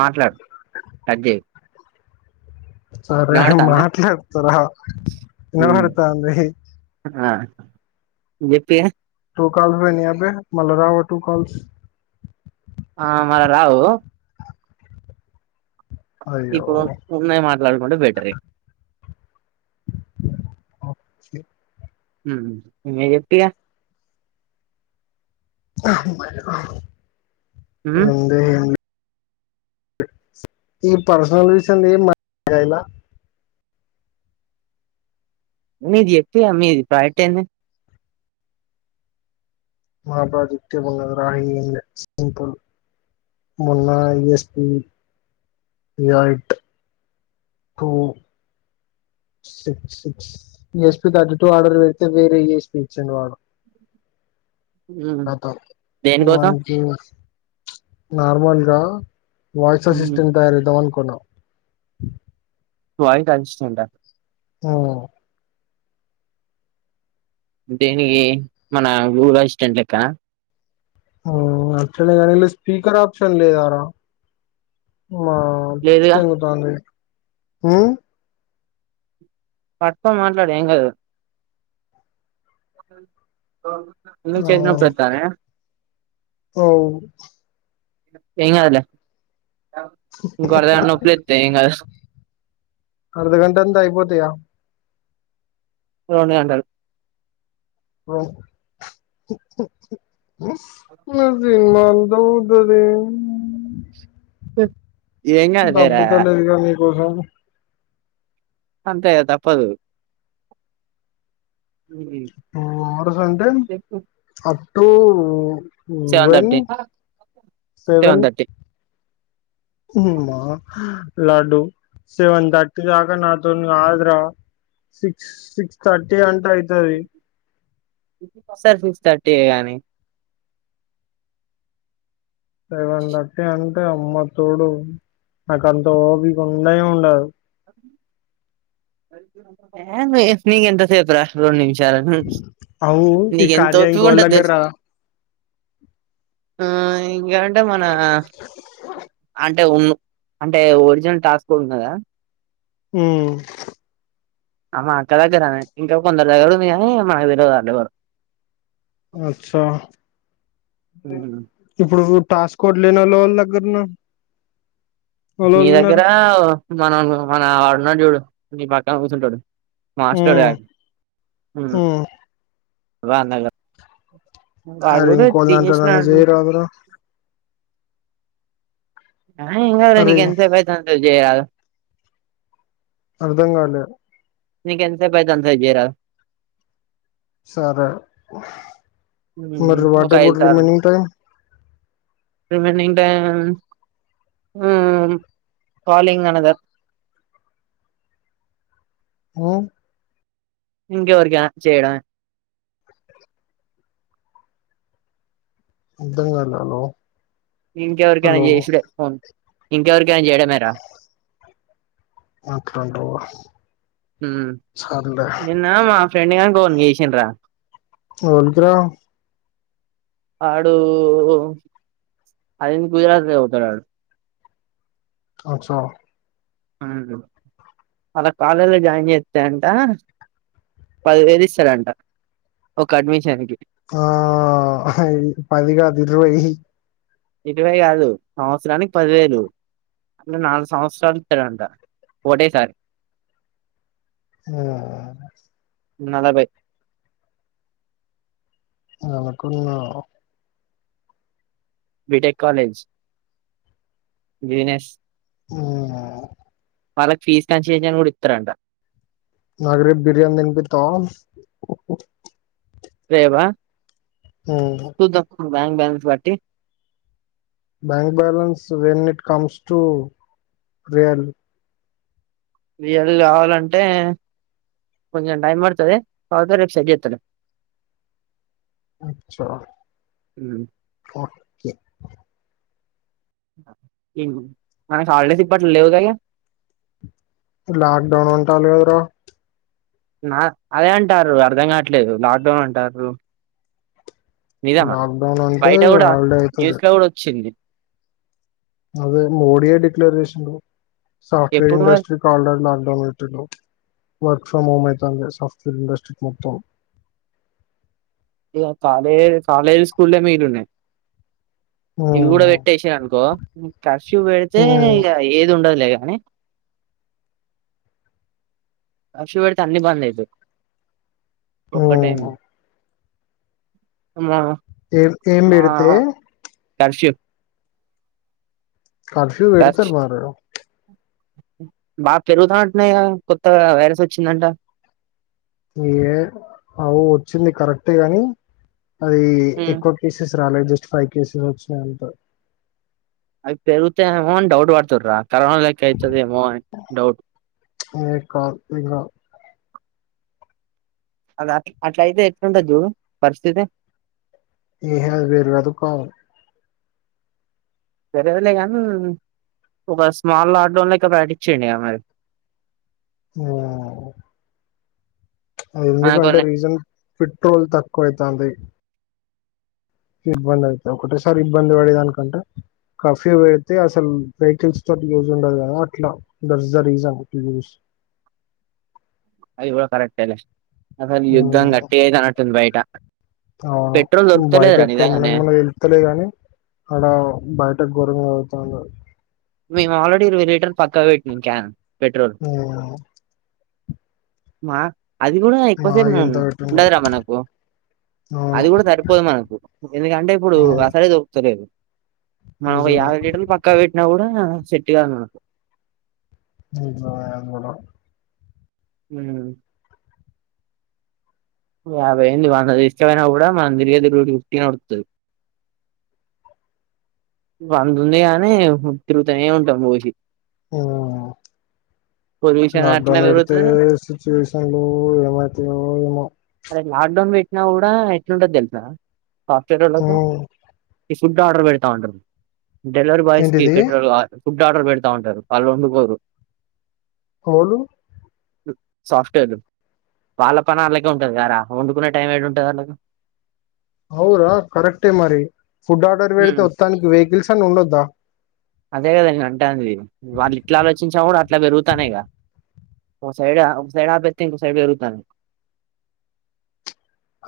మాట్లాడు కట్ చేయకు సరే వినపడతాందా మాట్లాడ్తారా నినబడుతాంది. జెప్పియే టు కాల్స్ అయినయా [unintelligible] మల్లరావ టూ కాల్స్ ఆ మళ్ళ రావు అయ్యో ఇప్పుడు ఉన్నయ్ మా ట్లాడుకంటే బెటరె ఓకె మ్మ్ ఇంగ జెప్పిగ అమ్మెలుగు ఉమ్ ఎంది ఎం ఈ పర్సనల్ విషయంలో ఏం మా [unintelligible] లా మీదె ఇప్పియా మీది పై కైంది మా ప్రాజెక్ట్ ఏమున్నది రా యేం లే సింపుల్ మొన్న ఎస్పి యైయిట్ కూ సిక్స్ ఎస్పి తగ్గట్టు వాడర్ వెడితే వేరే ఈ లే స్పీచ్ వాడు ఉమ్ నాతో దేనికోసం మన్ కి ప్చ్ నార్మల్ గా ఒ వయిసస్ ఉమ్ సిస్టెమ్ తయారు తేద్దవను కొన్నా వై కన్ సుంటా ఆ దేనిగి మన ఊరు అస్స్టెంట్లక ఓ ఆక్చువల్లీ దానిలో స్పీకర్ ఆప్షన్ లేదార మా లేదుగా తెంగ తండవి హ్మ్ పట్టుకొని మాట్లాడు ఎం గాదు ఎందుకు చేతినొప్పులొత్తనాయ ఔ ఏంగాదులే ఇంకొ అరగంట్ నొప్పులొత్తే ఏం గాద్ అర్ధగంట అంతా అయిపోతయా రోన్ [unintelligible] బ ఉ సినిమా దౌ ధరే స దొబ్బుతా లేదుగా మీరు ఓహో అంతే గా తప్పదు ఆరు కంటే చెప్పు up to seven when thirty seven ఉమా హు లడ్డు సెవెన్ థర్టీ దాకా నాతోనీ కాదురా సిక్స్ సిక్స్ థర్టీ అంటే అయితది సర్ సిక్స్ థర్టీ ఏ గాని సెవెన్ థర్టీ అంటే కే అమ్మ తోడు నాక అంత ఓపిక ఉండేనే ఉండదు ఏందీ నీ ఎంత సేపు రా రొన్ని అవు ఈ [unintelligible] ఓపిక ఇంకోలా ఉంటది తెలుసు దగ్గరా రా ఆ ఇంకేం అంటే మన అంటే ఉన్న అంటే ఒరిజినల్ టాస్క్ కదా హు అమ్మా అక్క దగ్గర ఇంకా కొందరు దగ్గర ఉంది కానీ మనకు తెలవదు వాళ్ళు ఎవరో అచ్చా ఇప్పుడు టాస్క్ లేనొల్ల దగ్గర నా మీ దగ్గర మనం మన వాడు చూడు నీ పక్కన కూర్చుంటాడు మాస్టర్ ఆ ఉమ్ హు ఉమ్ రాంనగర్ అరి ఇం [unintelligible] చేయరాదురా ఆహా ఏం కాదురా అరే నీకు ఎంతసేపు అయితంది చెక్ చేయాలా అర్ధం కాలే నీకు ఎంత సేపు [unintelligible] రా సరే మ్మ్. ఒక ఐదు [unintelligible] సార్లు నింగ్ టైం రిమైనింగ్ టైం కాలింగ్ మ్ అనదర్ ఓ ఇంకేవరికి ఆఫ్ చేయడ అర్ధం కాలేదు ఇంకెవరికైనా చేసుడే ఫోన్ ఇంకెవరి కైన చేయడమేరా అట్లాంవ్ మ్ నిన్నా మా ఫ్రెండ్గాన్ ఫోన్కి చేసింన్రా ఎవనికి రా ఆడు అది గుజరాత్ల చదుతడు ఆడు అచ్చా మ్ అల్ల కాలేజ్ల జాయిన్ చేస్తే అంట పదివేలు ఇస్తారంట ఒక అడ్మిషన్కి ఆ పదిగాదు ఇరవై ఇరవై కాదు సంవత్సరానికి పదివేలు అంటే నాలుగు సంవత్సరాలు ఇస్తాడంట ఒకటేసారి ఆ నలభై అనకున్నా బీటెక్ కాలేజ్ బిజినెస్ ఆ వాళ్ళ ఫీజ్ కన్సలేషన్ గుడా ఇత్తరంట. నాక్ రేప్ బిర్యాని తిన్పిత్తవా రేపా ఆ చూద్దాం బ్యాంక్ బ్యాలెన్స్ బట్టి bank balance when it comes to real real కావాలంటే కొంచం టైం పడ్తది కాకపోతే రేప్ సెట్ చేస్తాలె అచ్చ మనక్ హాల్డేస్ ఇప్పట్ల లేవు కదా లాక్ డౌన్ అంటాన్లు కదరా నా అదే అంటారు అర్ధం కావట్లేదు లాక్డౌన్ అంటాన్రూ నిజమా లాక్డౌన్ అంటే బయట గుడా హాలిడే అవుతుంది న్యూస్లో గుడా వచ్చింది. అదే మోడీయే డిక్లర్ చేసిండు. సాఫ్ట్వేర్ ఎప్పుడు ఇండస్ట్రి [unintelligible] లాక్డౌన్ పెట్టింరు వర్క్ ఫ్రమ్ హోమ్ అయితాంది సాఫ్ట్వేర్ ఇండస్ట్రీ మొత్తం ఇగ కాలే కాలేజ్, స్కూల్లేమో ఈడ ఉన్నాయి. ఇవి గుడ ఉమ్, వెట్టచ్చి అనుకో కర్ఫ్యూ పెడితే ఉమ్, ఇగ ఏదుండదులే అనీ [unintelligible] అన్ని బంద్ అయితయి ఆ అమ్మ ఏం ఏం పెడితే కర్షిప్ కర్ఫ్యూ పెడతు కర్ఫ్ మార బాగా పెరుగుతా అంటున్నాయా కొత్త వైరస్ వచ్చిందంట ఏ అవు వచ్చింది కరెక్ట్ గాని అది ఎక్కువ పసెస్ రాల జస్ట్ ఫైవ్ కేసెస్ వచ్చినాయంట అవి పెరుగుతతే అమో డౌట్ పడుతవ రా కారణాలకిచ్చదిమో డౌట్ ఏ కాధు ఇంకా అ అట్లా అయితే ఎట్లంత జవు పరిస్థితి ఏహ వేరు అదుక సరేదులే నీ ఒక స్మాల్ ఆడ్డౌన్ లక ప్రాక్టిస్ చేయండి మరి ఉమ్ ఎందుకంటే మనకోన్నే రీజన్ పెట్రోల్ తక్కువ అతుంది ఇబ్బంది అవుత ఒకటేసారి ఇబ్బంది పడేదానికంటే కర్ఫ్యూ పెడితే అసలు వెహికల్స్ తోటి యూజ్ ఉండదు కదా అట్లా దట్స్ ద రీజన్ టు చుస్ అది ఇ కరెట్ అలే అస యుద్ధాంగా గట్టి అయితే అటుంది బయట ఆ పెట్రోల్ బయట దొరుకుతలేదురా ఇక్కడ నిజంగానే మనకి మన వెళ్తలే గాని అక్కడ బయట ఘోరంగా అ తను పక్క పెట్టి క్యాన్ పెట్రోల్ ఉమ్ మా అది కూడా మా ఎక్కువసేపు ఎంత పెట్టిండో ఉండదురా మనకు అవును అది కూడా సరిపోదు మనకు ఎందుకంటే ఇప్పుడు అవును అసలేే దొకుతలేదు అయా నిజమే వట పక్కా వట్ ఎపుద్యన సెట్గా కధు నాకు ఇ అదిగల ఉమ్ యాభై అంది వంద ఇష్టపోయినా కూడా మనం తిరిగే తి ఫిఫ్టీన్ పడుతుంది వంద ఉంది గానీ తిరుగుతూనే ఉంటాం బోసి ఉమ్ పొల్యూషన్ అట్లనే లాక్డౌన్ పెడితే పెరుగుతది సిచ్యువేషన్ లో ఏమైతాయో ఏమో లాక్ డౌన్ పెట్టినా కూడా ఎట్లుంటది తెలుసా పచాడోలకు ఉమ్, ఇ ఫుడ్ ఆర్డర్ పెడతా ఉంటారు డలివీరి బాయ్స్కి ఏంటిది పెట్రోల్ ఆర్డర్ పెడతా ఉంటారు వాళ్ళు వండుకోరు హలు సాఫ్ట్వేర్లు వాళ్ళ పని వాళ్ళకే ఉంటది కదా రా వండుకునే టైం ఏడ ఉంటది వాళ్ళకి అవురా కరెక్టే మరిీ ఫుడ్ ఆర్డర్ పెడితే వత్తానికి వే విల్సన్ ఉండొద్దా అదే నన్ వాళ్ళు ఇట్లా ఆలోచించా కూడా అట్లా పెరుగుతానయిగా ఒక సైడ్ ఒక సైడ్ ఆపేత్తే ఇంకో సైడ్ పెరుగుతానయ్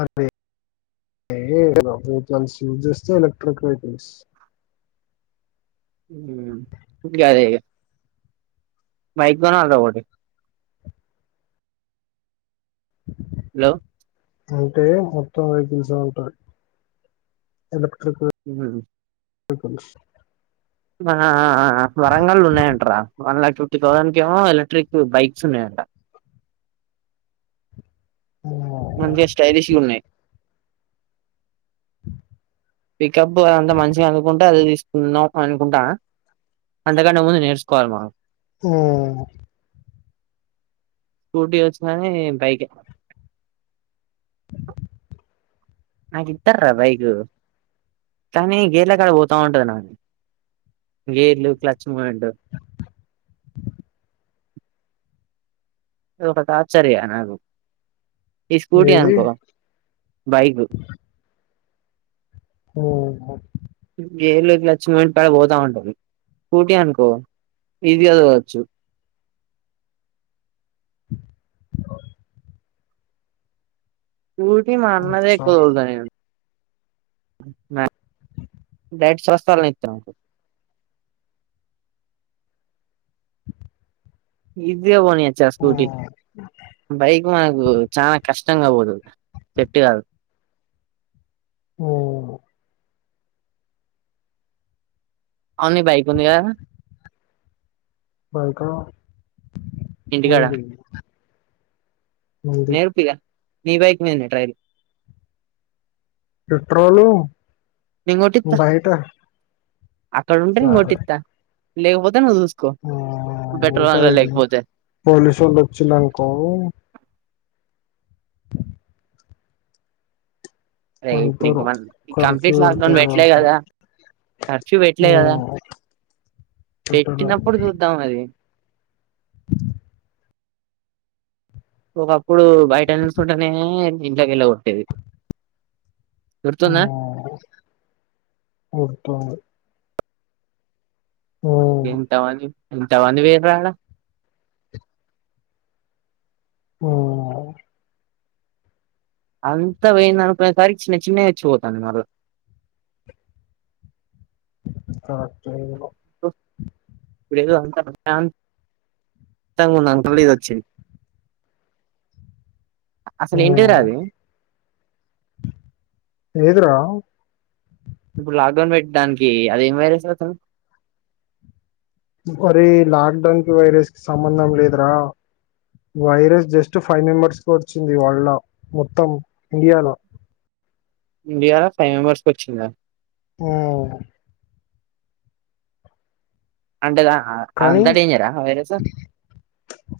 అదే వెికల్స్ యూజ్ చేస్తే ఎలక్ట్రిక్ వెహికల్స్ ఉమ్ బైక్ గొనాల్రా ఒకటి హలో అంటే మొత్తం వెహికల్స్ ఉంటాయి ఎలక్ట్రిక్ [unintelligible] వేకిల్స్ ఆ అ ఆ వరంగల్లు ఉన్నాయంటారా వన్ లాక్ ఫిఫ్టీ థౌసండ్ కే ఏమో ఎలక్ట్రిక్ బైక్స్ ఉన్నాయంట మంచిగా స్టైలిష్ గా ఉన్నాయి పికప్ అదంతా మంచిగా అనుకుంటే అదేతీసు దాం అనుకుంటాన అంతకంటే ముందు నేర్సుకోవాలి మనం ఆ స్కూటీ వచ్చుకాని బైక్ ఎ నాకు ఇత్తర్రా బైకు కానీ గేర్ల కాడ పోతా ఉంటది నాది గేర్లు క్లచ్ మూమెంట్ అది ఒక టార్చర్ ఇగ నాకు ఈ స్కూటీ ఏది అనుకో బైక్ అవునా గేర్లు క్లచ్చు లుంటే అది పోతా ఉంటది స్క్యూటీ అనుకో ఈజీగా తోలచ్చు అవు స్క్యూటీ మా అన్నదే అచ్చా ఎక్కువ తోలుతా నేను డైట్ స్వస్ [unintelligible] ఇ గా పోనియచ్చా ఆ స్కూటీ ఉమ్ బైక్ మనకు చాలా కష్ కష్టంగా పోతది సెట్టు కాదు ఆ అవు న్ని బైక్ ఉందిగదా రా బైకా [unintelligible] నేర్పిగా నీ బైక్ మీదనే ట్రైలు పెట్రోలు కొట్టిత్తా బయట అక్కడ ఉంటే నేన్గొటిత్త లేకపోతే నువు ఆ ఉంటాయ్ పోలీసోళ్ళు వచ్చినాకా అరే ఇప్పుడు ఇంక వెళ్తారు మన కలిసి కంప్లీట్ లాక్డౌన్ వెళ్తారు పెట్టలే వాళ్ళతో కదా కర్ఫ్యూ పెట్టలే కదా హ్మ్ పెట్టదా పెట్టినప్పుడు చూద్దాం అది ఒకప్పుడు బయట నిలుచుంటేనే ఇంట్లోకి ఎళ్ళ కొట్టేది ఆ గుర్తుందా గుర్తుంది హ్మ్ ఏంతమంది ఎంతమంది పోయన్రాడ హ్మ్ అంత పోయినక తారీఖ్ చిన్న చిన్నయ్ వచ్చి పోతున్నారు కరెక్టే అది ఇప్పుడేదో అంత ప్రశాతంగా అనుకున మళ్ల ఇదీ వచ్చింది అసలు మ్ ఏంటిదిరా అది లేదురా [unintelligible] ఇప్పుడు లాక్డౌన్ పెట్టడానికి అది ఏం వైరస్ అసలు మరి లాక్డౌన్ కి వైరస్ కి సంబంధం లేదురా వైరస్ జస్ట్ ఫైవ్ మెంబర్స్ కి వచ్చింది వాళ్ళ మొత్తం ఇండియాలో [unintelligible] ఇండియాల ఫైవ్ మెంబర్స్ కొచ్చిందా ఉమ్ అంటే దా కానీ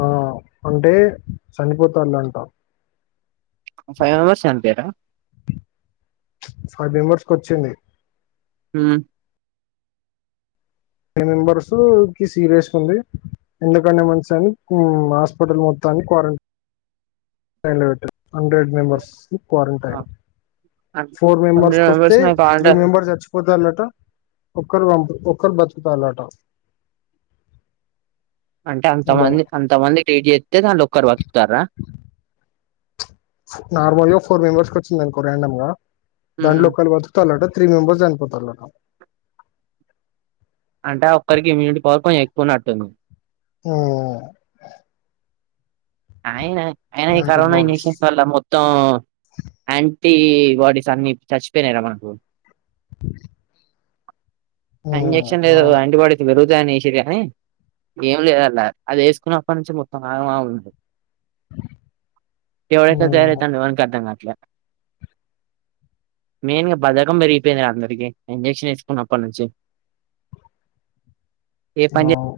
ఆ అంటే చనిపోతాళంటా ఫైవ్ మెంబర్స్ చనిపోయిరా ఫైవ్ మెంబర్స్ కొచ్చింది మ్ మెంబర్స్ కీ సీరియస్ గుంది ఎందుకనే మంచిదని హాస్పిటల్ మొత్తాన్ని క్వారంటైన్లో పెట్టారు హండ్రెడ్ మెంబర్స్కి క్వారంటైన్ ఫోర్ మెంబర్స్ హండ్రెడ్ కొస్తే నాకు త్రీ కావాలంటే మెంబర్స్ చచ్చిపోత గాలట ఒకరు ఒకరు బతుకుతాళ్ళట అంటే అంతమంది అంతమందికి ట్రీట్ చేస్తే దాంలో ఒక్కరు బతుకుతారా నార్మల్ గా ఫోర్ మెంబర్స్ వచ్చిందనుకో రాండమ్ గా దాంలో హ్మ్ ఒక్కల్లు బతుకుతాలంట త్రీ మెంబర్స్ చనిపోతాలంట అంటే ఒక్కరికి ఇమ్యూనిటీ పవర్ కొంచెం ఎక్కువు నట్టు ఆ అయనా అయినా ఈ అలాంటి కరోనా బాడీస్ ఇన్ఫెక్షన్స్ వల్ల మొత్తం యాంటీ బాడీస్ అన్ని చచ్చిపోయినాార మనకు [inaudible] ఉమ్ ఇంజెక్షన్ లేదు అవును యాంటీబాడీకి ఇపుడు ఏ సిరిగాని ఏం లేదంట అది వేసుకున్నప్పటి నుంచి మొత్తం ఆ ఉండదు ఎవడ్ ఎట్ల ఉమ్ తయారైతండో వాడికే అర్థం కావట్ల మెయిన్ గా బద్ధకం పెరిగిపోయింది అందరికి ఇంజెక్షన్ ఏయించుకున్నప్పటి నుంచి ఏ పని అవును